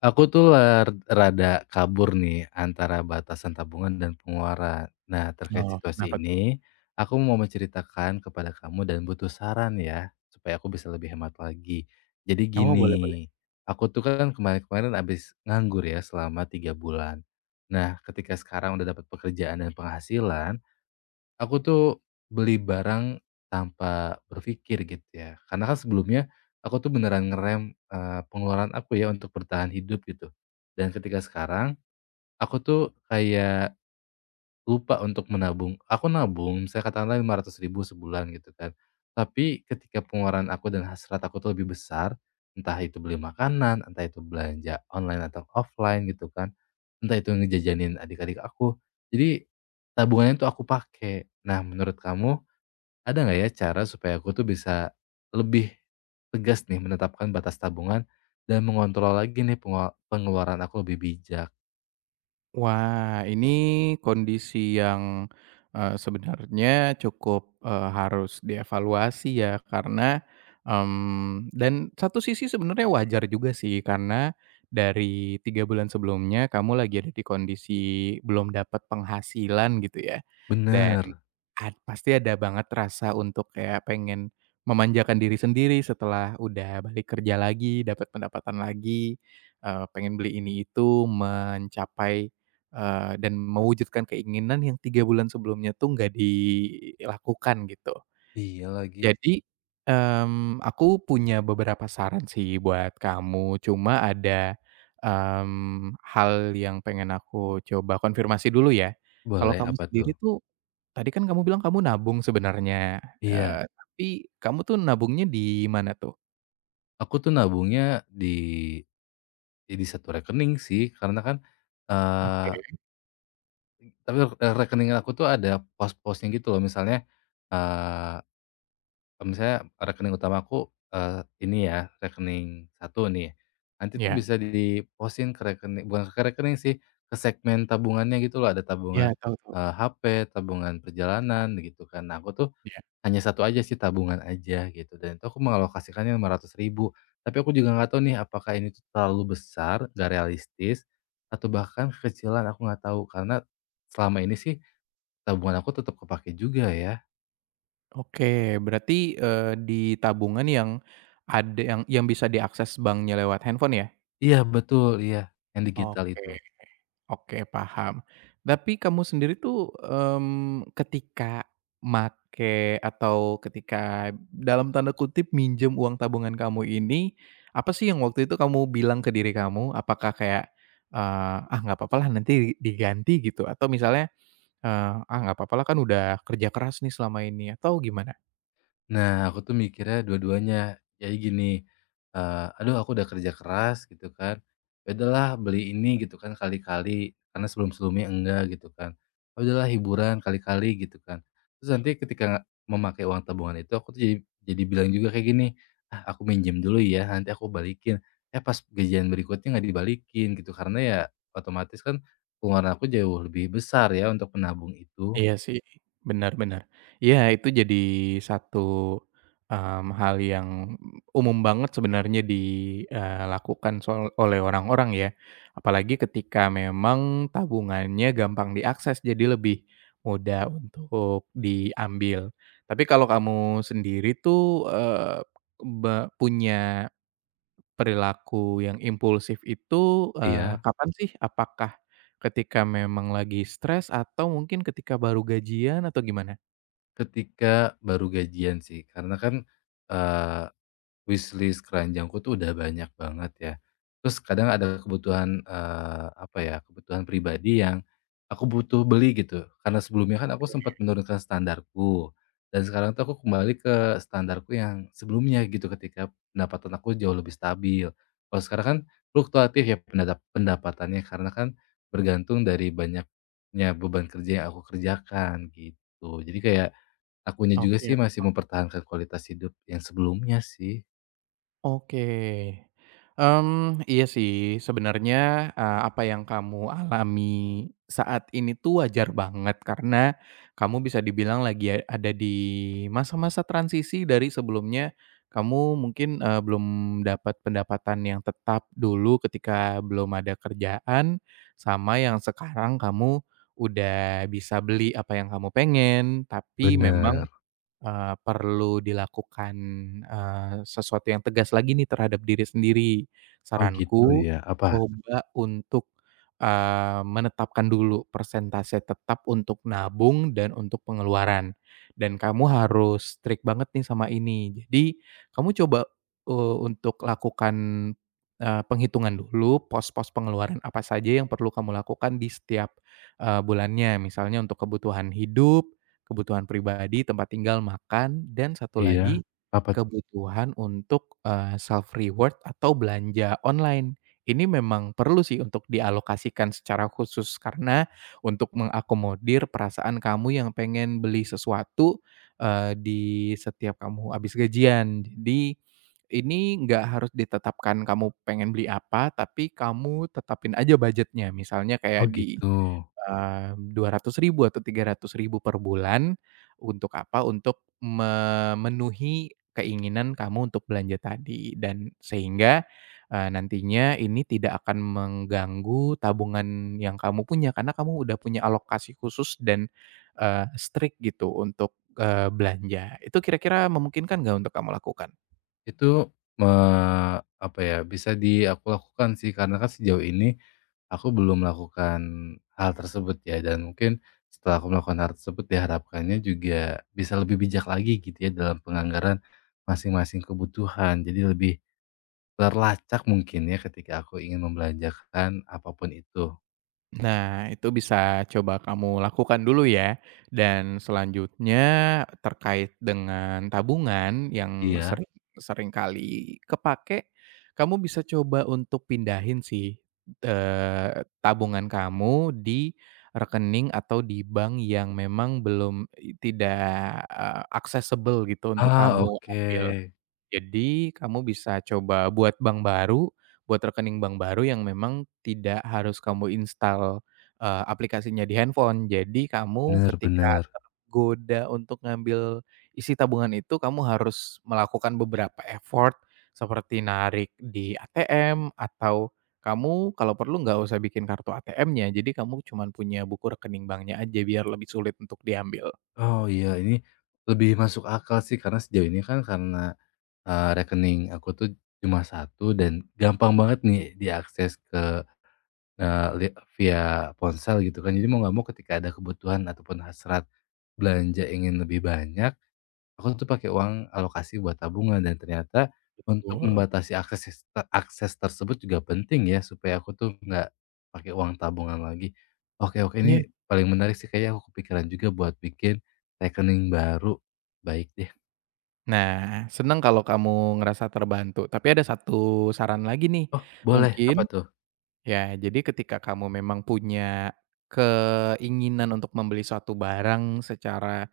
Aku tuh ler rada kabur nih antara batasan tabungan dan pengeluaran. Nah, terkait Oh, kenapa situasi tuh? ini, aku mau menceritakan kepada kamu dan butuh saran ya, supaya aku bisa lebih hemat lagi. Jadi Oh, gini, boleh boleh. aku tuh kan kemarin-kemarin abis nganggur ya selama 3 bulan. Nah, ketika sekarang udah dapat pekerjaan dan penghasilan, aku tuh beli barang tanpa berpikir gitu ya. Karena kan sebelumnya aku tuh beneran ngerem, pengeluaran aku ya untuk bertahan hidup gitu. Dan ketika sekarang aku tuh kayak lupa untuk menabung. Aku nabung misalnya katakanlah 500 ribu sebulan gitu kan. Tapi ketika pengeluaran aku dan hasrat aku tuh lebih besar, entah itu beli makanan, entah itu belanja online atau offline gitu kan, entah itu ngejajanin adik-adik aku. Jadi tabungannya tuh aku pakai. Nah, menurut kamu ada nggak ya cara supaya aku tuh bisa lebih tegas nih menetapkan batas tabungan dan mengontrol lagi nih pengeluaran aku lebih bijak? Wah, ini kondisi yang, sebenarnya cukup, harus dievaluasi ya karena, dan satu sisi sebenarnya wajar juga sih karena dari 3 bulan sebelumnya kamu lagi ada di kondisi belum dapat penghasilan gitu ya dan Bener. Pasti ada banget rasa untuk kayak pengen memanjakan diri sendiri setelah udah balik kerja lagi, dapat pendapatan lagi, pengen beli ini itu, mencapai, dan mewujudkan keinginan yang 3 bulan sebelumnya tuh nggak dilakukan gitu. Iya lagi. Jadi, aku punya beberapa saran sih buat kamu, cuma ada, hal yang pengen aku coba konfirmasi dulu ya. Kalau Boleh, kamu apa tuh? sendiri tuh. Tadi kan kamu bilang kamu nabung sebenarnya, Iya, tapi kamu tuh nabungnya di mana tuh? aku tuh nabungnya di ya di satu rekening sih karena kan eh Oke, tapi rekening aku tuh ada pos-posnya gitu loh, misalnya eh misalnya rekening utamaku, ini ya, rekening satu nih, nanti tuh iya bisa diposin ke rekening, bukan ke rekening sih, ke segmen tabungannya gitu loh, ada iya, tabungan, tahu tahu, HP, tabungan perjalanan gitu kan. Nah, aku tuh iya. hanya satu aja sih, tabungan aja gitu, dan itu aku mengalokasikannya lima rp ribu. Ribu. Tapi aku juga nggak tahu nih, apakah ini tuh terlalu besar, nggak realistis, atau bahkan kekecilan, aku nggak tahu. Karena selama ini sih tabungan aku tetap kepakai juga ya. Oke, berarti, di tabungan yang ada yang bisa diakses banknya lewat handphone ya? Iya betul, iya, yang digital Oke. itu. Oke, paham. Tapi kamu sendiri tuh, ketika make atau ketika dalam tanda kutip "minjem uang tabungan" kamu ini, apa sih yang waktu itu kamu bilang ke diri kamu? Apakah kayak, "Ah, nggak apa papalah nanti diganti," gitu? Atau misalnya, "Ah, nggak apa papalah kan udah kerja keras nih selama ini," atau gimana? Nah, aku tuh mikirnya dua-duanya. Jadi gini, aduh aku udah kerja keras gitu kan, ya udahlah beli ini gitu kan kali-kali, karena sebelum-sebelumnya enggak gitu kan. Ya udahlah hiburan kali-kali gitu kan. Terus nanti ketika memakai uang tabungan itu aku tuh jadi bilang juga kayak gini, "Ah, aku minjem dulu ya, nanti aku balikin." Eh pas gajian berikutnya nggak dibalikin gitu, karena ya otomatis kan pengeluaran aku jauh lebih besar ya untuk menabung itu. Iya sih, benar benar. Iya itu jadi satu, hal yang umum banget sebenarnya dilakukan oleh orang-orang ya. Apalagi ketika memang tabungannya gampang diakses, jadi lebih mudah untuk diambil. Tapi kalau kamu sendiri tuh, punya perilaku yang impulsif itu, Iya. kapan sih? Apakah ketika memang lagi stres atau mungkin ketika baru gajian atau gimana? Ketika baru gajian sih, karena kan, eee, wishlist keranjangku tuh udah banyak banget ya. Terus kadang ada kebutuhan, apa ya, kebutuhan pribadi yang aku butuh beli gitu. Karena sebelumnya kan aku Oke. sempat menurunkan standarku, dan sekarang tuh aku kembali ke standarku yang sebelumnya gitu ketika pendapatan aku jauh lebih stabil. Kalau sekarang kan fluktuatif ya pendapatannya karena kan bergantung dari banyaknya beban kerja yang aku kerjakan gitu. Jadi kayak akunya juga Oke. sih masih mempertahankan kualitas hidup yang sebelumnya sih. Oke, iya sih sebenarnya, apa yang kamu alami saat ini tuh wajar banget karena kamu bisa dibilang lagi ada di masa-masa transisi dari sebelumnya kamu mungkin, belum dapat pendapatan yang tetap dulu ketika belum ada kerjaan, sama yang sekarang kamu udah bisa beli apa yang kamu pengen, tapi memang Bener. Perlu dilakukan, sesuatu yang tegas lagi nih terhadap diri sendiri. Oh gitu Saranku, ya, apa? coba untuk, menetapkan dulu persentase tetap untuk nabung dan untuk pengeluaran. Dan kamu harus strict banget nih sama ini. Jadi, kamu coba, untuk lakukan, penghitungan dulu pos-pos pengeluaran apa saja yang perlu kamu lakukan di setiap, bulannya. Misalnya untuk kebutuhan hidup, kebutuhan pribadi, tempat tinggal, makan, dan satu Iya, lagi apa tuh? kebutuhan untuk, self reward atau belanja online. Ini memang perlu sih untuk dialokasikan secara khusus karena untuk mengakomodir perasaan kamu yang pengen beli sesuatu, di setiap kamu habis gajian. Jadi ini nggak harus ditetapkan kamu pengen beli apa, tapi kamu tetapin aja budgetnya. Misalnya Oh kayak di gitu. Rp200.000 atau rp ribu per bulan, untuk apa? Untuk memenuhi keinginan kamu untuk belanja tadi dan sehingga, nantinya ini tidak akan mengganggu tabungan yang kamu punya karena kamu udah punya alokasi khusus dan, strict gitu untuk, belanja. Itu kira-kira memungkinkan nggak untuk kamu lakukan? Itu, eee, apa ya, bisa di aku lakukan sih karena kan sejauh ini aku belum melakukan hal tersebut ya, dan mungkin setelah aku melakukan hal tersebut diharapkannya juga bisa lebih bijak lagi gitu ya dalam penganggaran masing-masing kebutuhan. Jadi lebih terlacak mungkin ya ketika aku ingin membelanjakan apapun itu. Nah, itu bisa coba kamu lakukan dulu ya. Dan selanjutnya terkait dengan tabungan yang Iya. sering sering kali kepake, kamu bisa coba untuk pindahin sih, eee, tabungan kamu di rekening atau di bank yang memang belum tidak, accessible gitu untuk Ah, kamu ambil. oke. Jadi kamu bisa coba buat bank baru, buat rekening bank baru yang memang tidak harus kamu install, aplikasinya di handphone. Jadi kamu Bener ketika bener. tergoda untuk ngambil isi tabungan itu, kamu harus melakukan beberapa effort seperti narik di ATM atau kamu kalau perlu nggak usah bikin kartu ATM-nya, jadi kamu cuman punya buku rekening banknya aja biar lebih sulit untuk diambil. Oh iya, ini lebih masuk akal sih karena sejauh ini kan karena, rekening aku tuh cuma satu dan gampang banget nih diakses ke, eee, li via ponsel gitu kan, jadi mau nggak mau ketika ada kebutuhan ataupun hasrat belanja ingin lebih banyak, aku tuh pakai uang alokasi buat tabungan. Dan ternyata untuk Betul. membatasi akses akses tersebut juga penting ya, supaya aku tuh nggak pakai uang tabungan lagi. Oke oke, Iya. ini paling menarik sih, kayaknya aku kepikiran juga buat bikin rekening baru, baik deh. Nah, seneng kalau kamu ngerasa terbantu. Tapi ada satu saran lagi nih, Oh boleh, mungkin apa tuh? ya jadi ketika kamu memang punya keinginan untuk membeli suatu barang secara,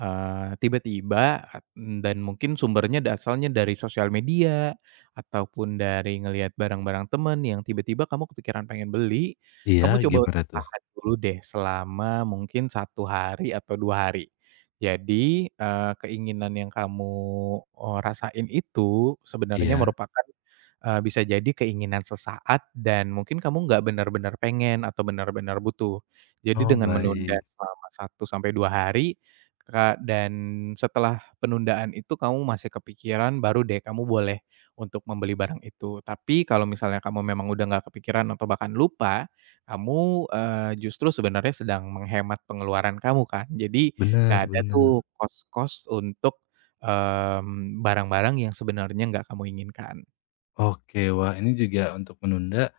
tiba-tiba dan mungkin sumbernya asalnya dari sosial media, ataupun dari ngelihat barang-barang temen yang tiba-tiba kamu kepikiran pengen beli, Iya, kamu coba gimana untuk tuh? tahan dulu deh selama mungkin satu hari atau 2 hari. Jadi, keinginan yang kamu, rasain itu sebenarnya Iya? merupakan, bisa jadi keinginan sesaat dan mungkin kamu nggak benar-benar pengen atau benar-benar butuh. Jadi Oh dengan menunda baik, selama satu sampai 2 hari, Kak, dan setelah penundaan itu kamu masih kepikiran, baru deh kamu boleh untuk membeli barang itu. Tapi kalau misalnya kamu memang udah nggak kepikiran atau bahkan lupa, kamu, justru sebenarnya sedang menghemat pengeluaran kamu kan. Jadi bener nggak ada bener. tuh kos-kos untuk, barang-barang yang sebenarnya nggak kamu inginkan. Oke, wah ini juga untuk menunda,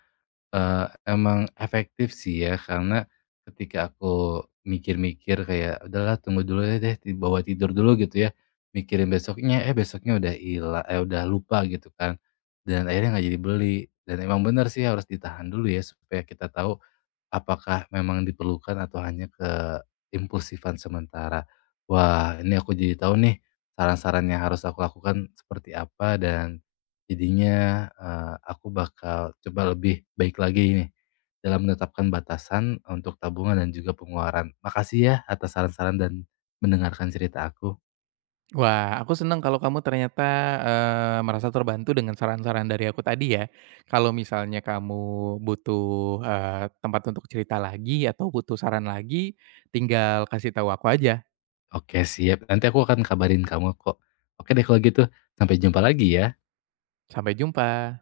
Emang efektif sih ya, karena ketika aku mikir-mikir kayak, "Udahlah tunggu dulu ya deh, di bawa tidur dulu," gitu ya, mikirin besoknya, eh besoknya udah hila eh udah lupa gitu kan, dan akhirnya nggak jadi beli. Dan emang benar sih harus ditahan dulu ya supaya kita tahu apakah memang diperlukan atau hanya ke impulsifan sementara. Wah, ini aku jadi tahu nih saran-saran yang harus aku lakukan seperti apa, dan jadinya, aku bakal coba lebih baik lagi nih dalam menetapkan batasan untuk tabungan dan juga pengeluaran. Makasih ya atas saran-saran dan mendengarkan cerita aku. Wah, aku senang kalau kamu ternyata, merasa terbantu dengan saran-saran dari aku tadi ya. Kalau misalnya kamu butuh, tempat untuk cerita lagi atau butuh saran lagi, tinggal kasih tahu aku aja. Oke siap, nanti aku akan kabarin kamu kok. Oke deh kalau gitu, sampai jumpa lagi ya. Sampai jumpa.